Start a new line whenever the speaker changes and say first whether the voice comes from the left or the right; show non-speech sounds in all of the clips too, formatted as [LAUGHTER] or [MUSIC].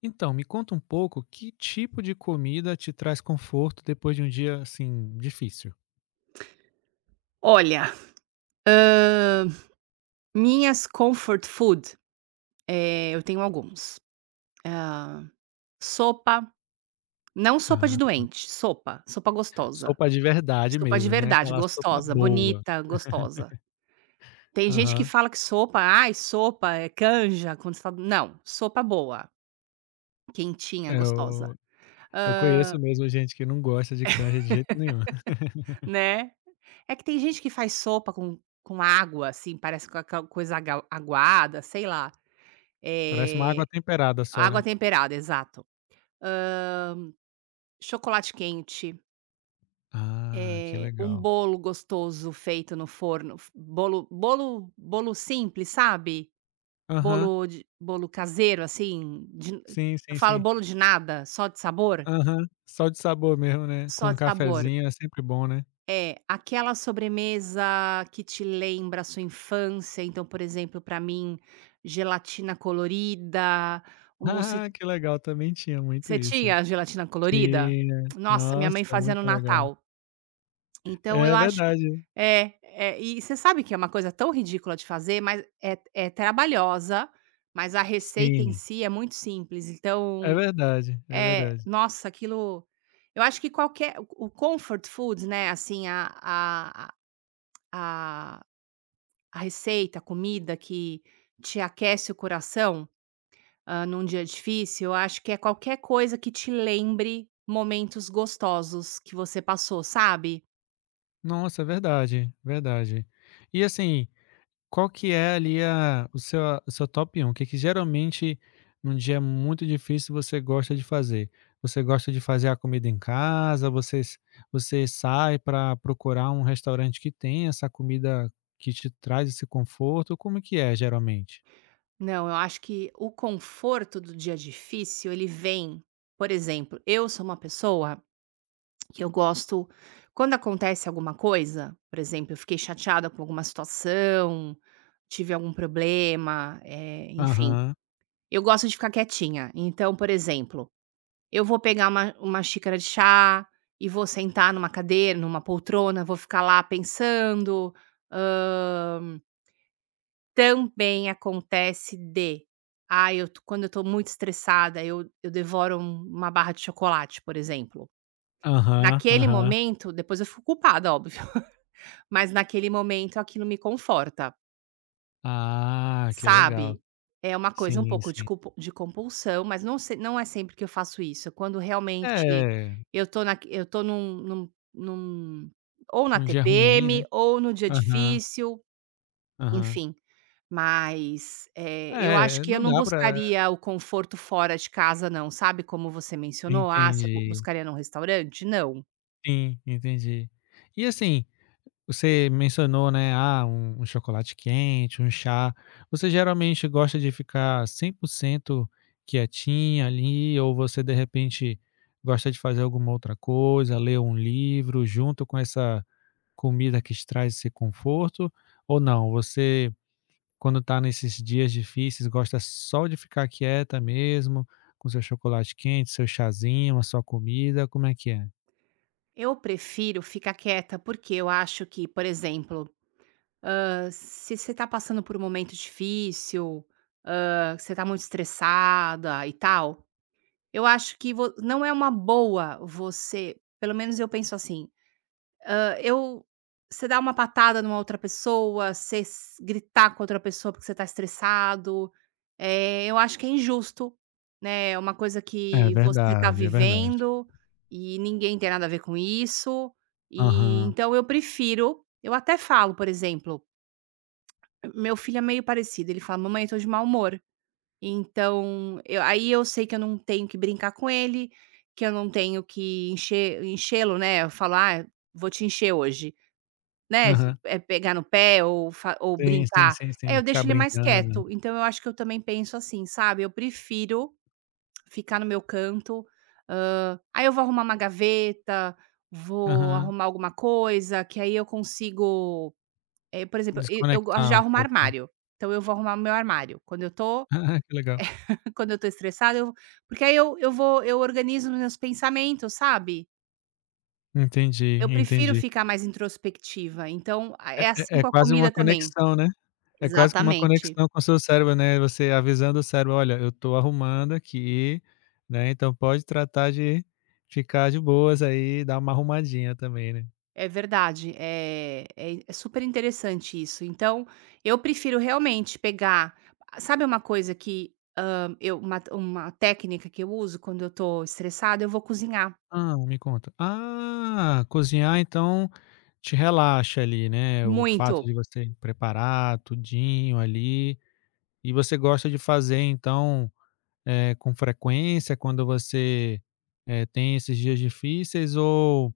left: Então, me conta um pouco que tipo de comida te traz conforto depois de um dia, assim, difícil?
right: Olha, hã, minhas comfort food, eu tenho alguns. Hã, sopa, não sopa de
left: Ah,
right: doente, sopa, sopa gostosa,
left: sopa de verdade
right: sopa de
left: mesmo, né,
right: verdade,
left: aquela sopa
right: gostosa,
left: boa.
right: bonita, gostosa. Tem gente que
left: Aham.
right: fala que sopa, "Ai, sopa é canja", quando você fala não, sopa boa, quentinha, gostosa,
left: Eu eu
right: ah,
left: conheço mesmo gente que não gosta de canja de jeito nenhum. [LAUGHS]
right: né. É que tem gente que faz sopa com água, assim, parece com aquela coisa agal aguada, sei lá,
left: Parece uma
right: eh,
left: água temperada só,
right: água
left: né.
right: temperada, exato. Chocolate quente,
left: Ah, que
right: um
left: legal.
right: bolo gostoso feito no forno, f bolo bolo bolo simples, sabe?
left: Aham.
right: Bolo caseiro, assim, de
left: Sim,
right: eu
left: sim,
right: falo
left: sim.
right: bolo de nada, só de sabor,
left: Aham. Só de sabor mesmo, né, com
right: só
left: um
right: de sabor.
left: cafezinho é sempre bom, né.
right: É, aquela sobremesa que te lembra a sua infância, então, por exemplo, pra mim, gelatina colorida, o
left: [LAUGHS]
right: mousse
left: Ah, que legal, também tinha muito
right: você
left: isso.
right: tinha gelatina colorida?
left: Tinha.
right: Nossa, minha
left: Nossa,
right: mãe fazia no
left: muito legal.
right: Natal. Então eu
left: É
right: acho que
left: verdade.
right: é, e você sabe que é uma coisa tão ridícula de fazer, mas é trabalhosa, mas a receita em
left: Sim,
right: si é muito simples,
left: é
right: então
left: verdade, é
right: é,
left: verdade.
right: nossa, aquilo eu acho que qualquer o comfort food, né, assim, a a receita, a comida que te aquece o coração, num dia difícil, eu acho que é qualquer coisa que te lembre momentos gostosos que você passou, sabe?
left: Nossa, é verdade, verdade. E assim, qual que é ali a o seu top 1? O que é que geralmente num dia muito difícil você gosta de fazer? Você gosta de fazer a comida em casa? Você sai para procurar um restaurante que tem essa comida que te traz esse conforto? Como que é geralmente?
right: Não, eu acho que o conforto do dia difícil, ele vem, por exemplo. Eu sou uma pessoa que eu gosto, quando acontece alguma coisa, por exemplo, eu fiquei chateada com alguma situação, tive algum problema, enfim,
left: Aham,
right: eu gosto de ficar quietinha. Então, por exemplo, eu vou pegar uma xícara de chá e vou sentar numa cadeira, numa poltrona, vou ficar lá pensando, também acontece de, ah, eu tô quando eu tô muito estressada, eu devoro uma barra de chocolate, por exemplo.
left: aham,
right: Naquele
left: aham.
right: momento depois eu fico culpada, óbvio, [LAUGHS] mas naquele momento aquilo me conforta,
left: Ah, que legal.
right: sabe. É uma coisa um
left: Sim,
right: pouco
left: sim.
right: de compulsão, mas não é sempre que eu faço isso, é quando realmente
left: É,
right: eu tô num ou na
left: num dia ruim, né?
right: TPM ou no dia
left: Aham,
right: difícil,
left: aham.
right: enfim. Mas, eu acho
left: É,
right: que eu
left: não
right: não
left: dá pra
right: buscaria o conforto fora de casa, não, sabe, como você mencionou: "Ah, você bu
left: Entendi.
right: buscaria num restaurante?" Não.
left: Sim, entendi. E assim, você mencionou, né, ah, um chocolate quente, um chá. Você geralmente gosta de ficar 100% quietinha ali ou você de repente gosta de fazer alguma outra coisa, ler um livro junto com essa comida que te traz esse conforto ou não? Você Quando tá nesses dias difíceis, gosta só de ficar quieta mesmo, com seu chocolate quente, seu chazinho, a sua comida, como é que é?
right: Eu prefiro ficar quieta, porque eu acho que, por exemplo, se você tá passando por um momento difícil, você tá muito estressada e tal, eu acho que vo não é uma boa, você, pelo menos eu penso assim: Eu você dar uma patada numa outra pessoa, você s gritar com outra pessoa porque você tá estressado, eu acho que é injusto, né, é uma coisa
left: É
right: que você tá
left: verdade, é verdade.
right: vivendo e ninguém tem nada a ver com isso. E
left: Aham,
right: então eu até falo, por exemplo, meu filho é meio parecido, ele fala: "Mamãe, eu tô de mau humor". Então eu Aí eu sei que eu não tenho que brincar com ele, que eu não tenho que encher enchê-lo, né, eu falo: "Ah, vou te encher hoje". Né,
left: aham.
right: pegar no pé ou fa ou
left: Sim, sim,
right: brincar,
left: sim, sim.
right: é, eu
left: Ficar
right: deixo ele mais
left: brincando.
right: quieto, então eu acho que eu também penso assim, sabe, eu prefiro ficar no meu canto, aí eu vou arrumar uma gaveta, vou
left: Aham.
right: arrumar alguma coisa, que aí eu consigo, por exemplo, e eu gosto de
left: Desconectar um
right: arrumar
left: pouco.
right: armário, então eu vou arrumar meu armário, quando eu tô
left: [LAUGHS] Que legal.
right: [LAUGHS] quando eu tô estressada, eu porque aí eu organizo meus pensamentos, sabe.
left: Entendi,
right: Eu prefiro
left: entendi.
right: ficar mais introspectiva, então a
left: É
right: é assim
left: é
right: com a
left: quase uma
right: comida também.
left: conexão, né. É quase que uma
right: Exatamente,
left: conexão com o seu cérebro, né, você avisando o cérebro: "Olha, eu tô arrumando aqui, né, então pode tratar de ficar de boas aí, dar uma arrumadinha também", né.
right: é verdade, é super interessante isso. Então, eu prefiro realmente pegar, sabe, uma coisa que, eu uma técnica que eu uso quando eu estou estressada? Eu vou cozinhar,
left: Ah, me conta. Ah, cozinhar então te relaxa ali, né, o fato
right: muito.
left: de você preparar tudinho ali. E você gosta de fazer então, com frequência quando você tem esses dias difíceis ou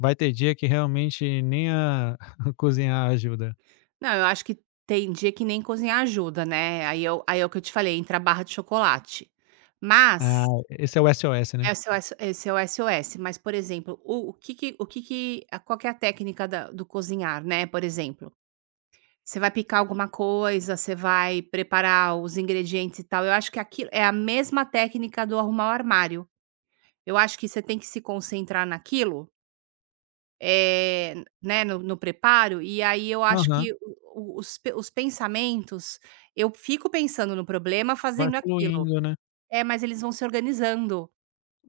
left: vai ter dia que realmente nem a [LAUGHS] cozinhar ajuda.
right: Não, eu acho que tem dia que nem cozinhar ajuda, né, aí é o que eu te falei, entra a barra de chocolate. Mas
left: Ah, esse é o SOS,
right: é
left: né?
right: o seu, S é O S, esse é o SOS, mas, por exemplo, o que que qual que é a técnica da do cozinhar, né, por exemplo? Você vai picar alguma coisa, você vai preparar os ingredientes e tal. Eu acho que aquilo é a mesma técnica do arrumar o armário. Eu acho que você tem que se concentrar naquilo, eh, né, no preparo, e aí eu acho
left: Aham.
right: que o os pe os pensamentos, eu fico pensando no problema
left: Vai
right: fazendo aquilo.
left: fluindo, né?
right: É, mas eles vão se organizando.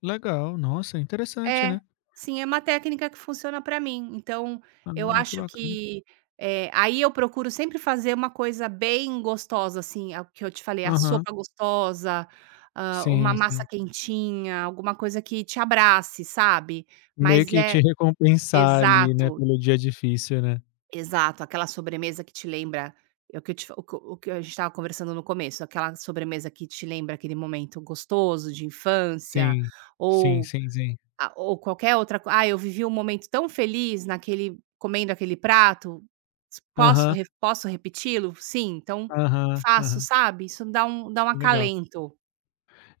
left: Legal, nossa, interessante,
right: É,
left: né?
right: sim, é uma técnica que funciona pra mim, então eu
left: Ah, que
right: acho
left: bacana.
right: que, aí eu procuro sempre fazer uma coisa bem gostosa, assim, é o que eu te falei, a
left: Aham.
right: sopa gostosa, uma
left: Sim,
right: massa
left: sim.
right: quentinha, alguma coisa que te abrace, sabe.
left: Meio
right: Mas
left: que
right: é
left: te recompensar ali, né,
right: exato,
left: pelo dia difícil, né?
right: exato, aquela sobremesa que te lembra, é o que eu o que a gente estava conversando no começo, aquela sobremesa que te lembra aquele momento gostoso de infância,
left: Sim. Sim,
right: ou
left: sim, sim.
right: ou qualquer outra co "Ah, eu vivi um momento tão feliz naquele, comendo aquele prato, s posso
left: Aham,
right: re posso repeti-lo? Sim, então
left: aham,
right: faço",
left: aham.
right: sabe, isso dá um
left: Legal.
right: acalento.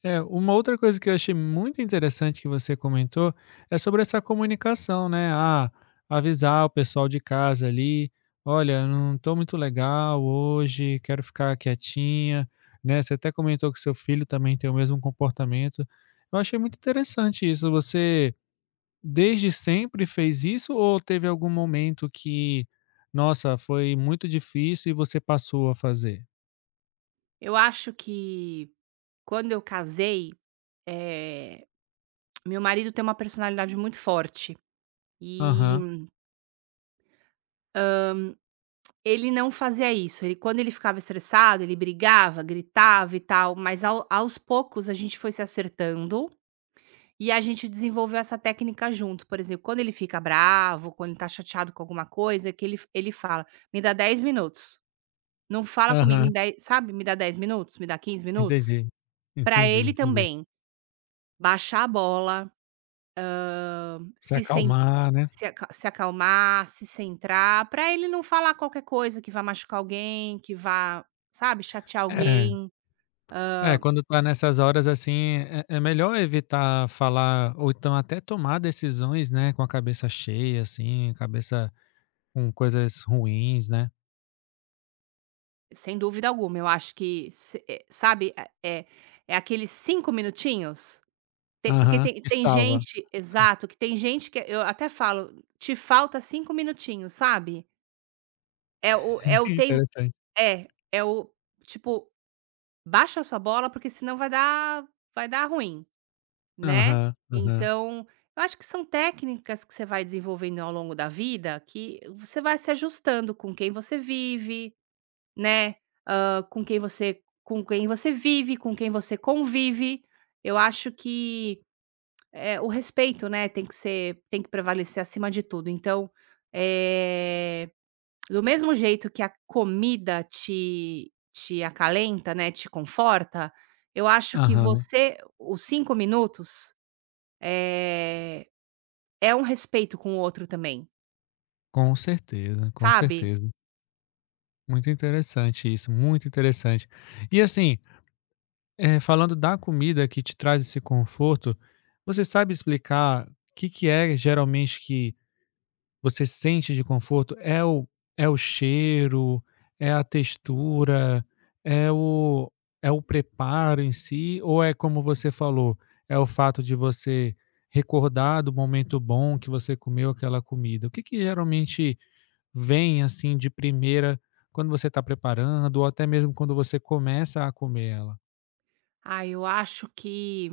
left: É, uma outra coisa que eu achei muito interessante que você comentou é sobre essa comunicação, né? Ah, avisar o pessoal de casa ali, olha, não tô muito legal hoje, quero ficar quietinha, né? Você até comentou que seu filho também tem o mesmo comportamento. Eu achei muito interessante isso. Você desde sempre fez isso ou teve algum momento que, nossa, foi muito difícil e você passou a fazer?
right: Eu acho que, quando eu casei, eh, meu marido tem uma personalidade muito forte,
left: Aham,
right: e ele não fazia isso. Ele, quando ele ficava estressado, ele brigava, gritava e tal, mas ao aos poucos a gente foi se acertando. E a gente desenvolveu essa técnica junto. Por exemplo, quando ele fica bravo, quando ele tá chateado com alguma coisa, que ele ele fala: "Me dá 10 minutos, não fala comigo
left: aham,
right: em 10", sabe, "Me dá 10 minutos, me dá 15 minutos",
left: entendi.
right: pra
left: Entendi,
right: ele
left: entendi.
right: também baixar a bola,
left: Se
right: se cen
left: acalmar, né.
right: se acalmar, se centrar, pra ele não falar qualquer coisa que vá machucar alguém, que vá, sabe, chatear
left: É,
right: alguém,
left: Quando tá nessas horas, assim, é melhor evitar falar ou então até tomar decisões, né, com a cabeça cheia, assim, cabeça com coisas ruins, né.
right: sem dúvida alguma. Eu acho que se, sabe, é é aqueles 5 minutinhos. Tem, porque
left: Aham,
right: tem
left: que
right: tem
left: salva.
right: gente, exato, que tem gente que eu até falo: "Te falta 5 minutinhos", sabe. É o é
left: [LAUGHS]
right: o tem
left: Interessante.
right: é o tipo, baixa a sua bola, porque senão vai dar ruim, né.
left: Aham, aham,
right: Então, eu acho que são técnicas que você vai desenvolvendo ao longo da vida, que você vai se ajustando com quem você vive, né, com quem você, com quem você vive, com quem você convive. Eu acho que É, o respeito, né, tem que prevalecer acima de tudo. Então, eh, do mesmo jeito que a comida te acalenta, né, te conforta, eu acho que
left: aham.
right: você, os 5 minutos, eh, é um respeito com o outro também,
left: Com certeza, com
right: sabe.
left: certeza. Muito interessante isso, muito interessante. E, assim, falando da comida que te traz esse conforto, você sabe explicar o que que é geralmente que você sente de conforto, é o é o cheiro, é a textura, é o é o preparo em si, ou é como você falou, é o fato de você recordar do momento bom que você comeu aquela comida? O que que geralmente vem, assim, de primeira quando você está preparando ou até mesmo quando você começa a comer ela?
right: Ah, eu acho que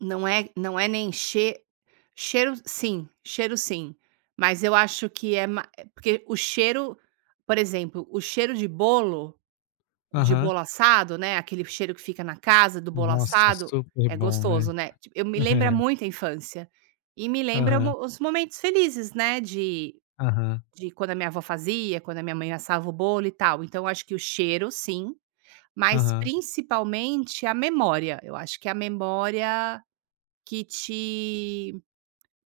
right: não é, nem cheiro, sim, cheiro, sim, mas eu acho que é, ma porque o cheiro, por exemplo, o cheiro de
left: Aham.
right: bolo assado, né, aquele cheiro que fica na casa do bolo
left: Nossa,
right: assado,
left: super
right: é
left: bom, né?
right: gostoso, né. Ti eu me lembra
left: [LAUGHS]
right: muito a infância, e me
left: É,
right: lembra
left: aham,
right: mo os momentos felizes, né, de
left: aham,
right: de quando a minha avó fazia, quando a minha mãe assava o bolo e tal. Então eu acho que o cheiro, sim, mas
left: aham.
right: principalmente a memória, eu acho que é a memória que te,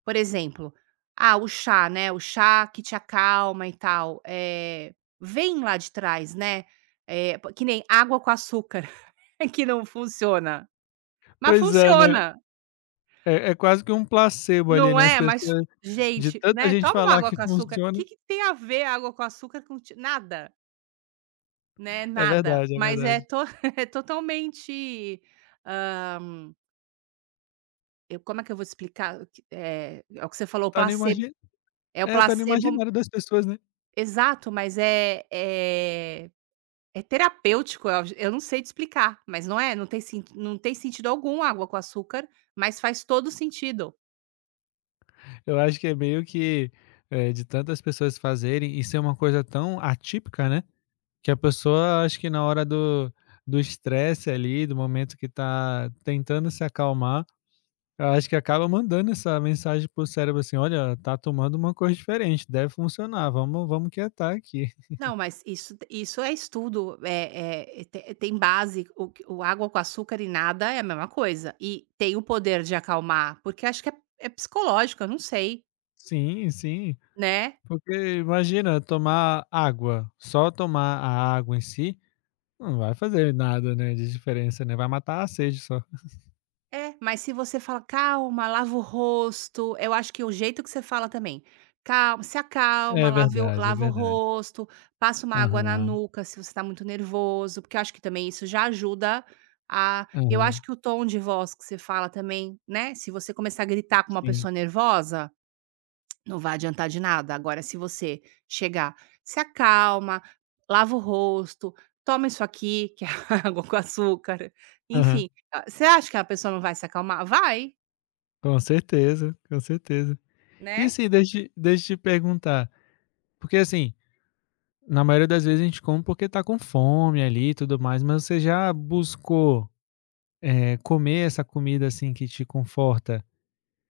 right: por exemplo, ah, o chá, né, o chá que te acalma e tal, é, vem lá de trás, né, po que nem água com açúcar. [LAUGHS] É que não funciona. Mas
left: Pois é, né?
right: funciona,
left: É quase que um placebo ali,
right: não
left: né, as
right: é? Mas,
left: pessoas de
right: gente,
left: tanta
right: né,
left: gente
right: toma uma
left: falar
right: água
left: que
right: com açúcar,
left: funciona,
right: que tem a ver água com açúcar com ti nada, né,
left: é
right: nada.
left: verdade, é
right: Mas é
left: verdade.
right: to [LAUGHS] é totalmente, hã, eu, como é que eu vou te explicar? Que, é o que você falou, o
left: Tá no
right: placebo,
left: imagi
right: é o
left: É, tá no
right: placebo,
left: imaginário das pessoas, né.
right: exato, mas é terapêutico, eu não sei te explicar, mas não é, não tem sentido algum água com açúcar, mas faz todo sentido.
left: Eu acho que é meio que, de tantas pessoas fazerem e ser uma coisa tão atípica, né, que a pessoa acho que na hora do estresse ali, do momento que tá tentando se acalmar, eu acho que acaba mandando essa mensagem pro cérebro assim: "Olha, tá tomando uma coisa diferente, deve funcionar, vamos quietar aqui". [LAUGHS]
right: Não, mas isso é estudo, é, te tem base, o água com açúcar e nada é a mesma coisa, e tem o poder de acalmar, porque acho que é psicológico, eu não sei,
left: Sim, sim.
right: né.
left: Porque imagina tomar água, só tomar a água em si, não vai fazer nada, né, de diferença, né, vai matar a sede só.
right: É, mas se você fala: "Calma, lava o rosto", eu acho que o jeito que você fala também. Calma, se acalma,
left: É
right: lave o
left: verdade, é
right: lava o
left: verdade.
right: rosto, passa uma água na
left: Aham,
right: nuca se você está muito nervoso, porque eu acho que também isso já ajuda a Eu acho
left: aham,
right: que o tom de voz que você fala também, né, se você começar a gritar com uma
left: sim.
right: pessoa nervosa, não vai adiantar de nada. Agora, se você chegar, se acalma, lava o rosto, toma isso aqui, que é [LAUGHS] água com açúcar,
left: Aham,
right: enfim. Ah, você acha que a pessoa não vai se acalmar? Vai,
left: com certeza, com certeza. E
right: né?
left: assim, deixa eu te perguntar, porque assim, na maioria das vezes a gente come porque tá com fome ali e tudo mais, mas você já buscou, comer essa comida, assim, que te conforta,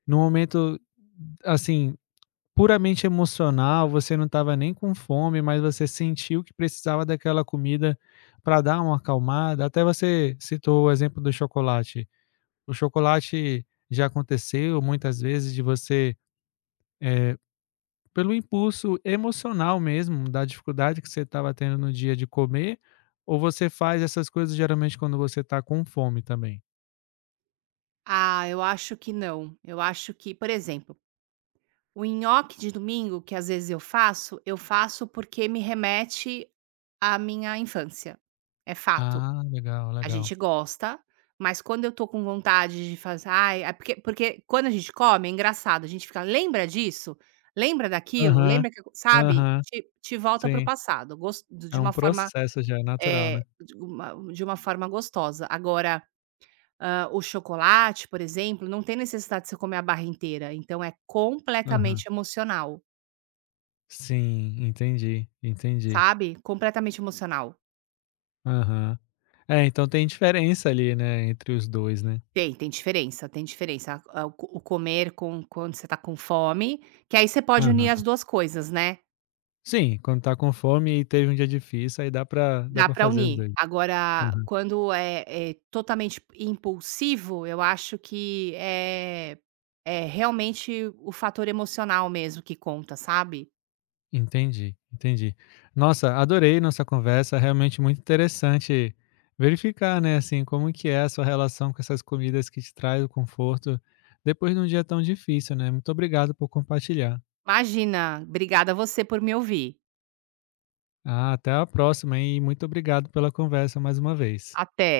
left: no momento, assim, puramente emocional, você não estava nem com fome, mas você sentiu que precisava daquela comida para dar uma acalmada. Até você citou o exemplo do chocolate. O chocolate já aconteceu muitas vezes de você, eh, pelo impulso emocional mesmo, da dificuldade que você estava tendo no dia de comer, ou você faz essas coisas geralmente quando você está com fome também?
right: Ah, eu acho que não. Eu acho que, por exemplo, o nhoque de domingo, que às vezes eu faço porque me remete à minha infância. É fato.
left: Ah, legal,
right: A
left: legal.
right: gente gosta, mas quando eu tô com vontade de fazer, ai, é porque quando a gente come é engraçado, a gente fica: "Lembra disso? Lembra daquilo?
left: Aham,
right: Lembra que acon", sabe,
left: aham,
right: te volta para o
left: sim.
right: passado, gos
left: É
right: de
left: um
right: uma forma,
left: processo já, é natural, né.
right: de uma forma gostosa. Agora, o chocolate, por exemplo, não tem necessidade de você comer a barra inteira, então é
left: Aham.
right: completamente emocional,
left: Sim, entendi, entendi.
right: sabe, completamente emocional.
left: Aham. É, então tem diferença ali, né, entre os 2, né.
right: Tem, tem diferença, tem diferença. A o comer, com quando você tá com fome, que aí você pode
left: Aham.
right: unir as duas coisas, né.
left: Sim, quando tá com fome e teve um dia difícil, aí dá pra dá
right: Dá
left: pra
right: pra
left: fazer os
right: unir.
left: 2.
right: Agora,
left: Aham.
right: quando é totalmente impulsivo, eu acho que é realmente o fator emocional mesmo que conta, sabe.
left: Entendi, entendi. Nossa, adorei nossa conversa, realmente muito interessante verificar, né, assim, como que é a sua relação com essas comidas que te traz o conforto depois de um dia tão difícil, né. Muito obrigado por compartilhar.
right: Imagina, obrigada a você por me ouvir.
left: Ah, até a próxima, e muito obrigado pela conversa mais uma vez.
right: Até.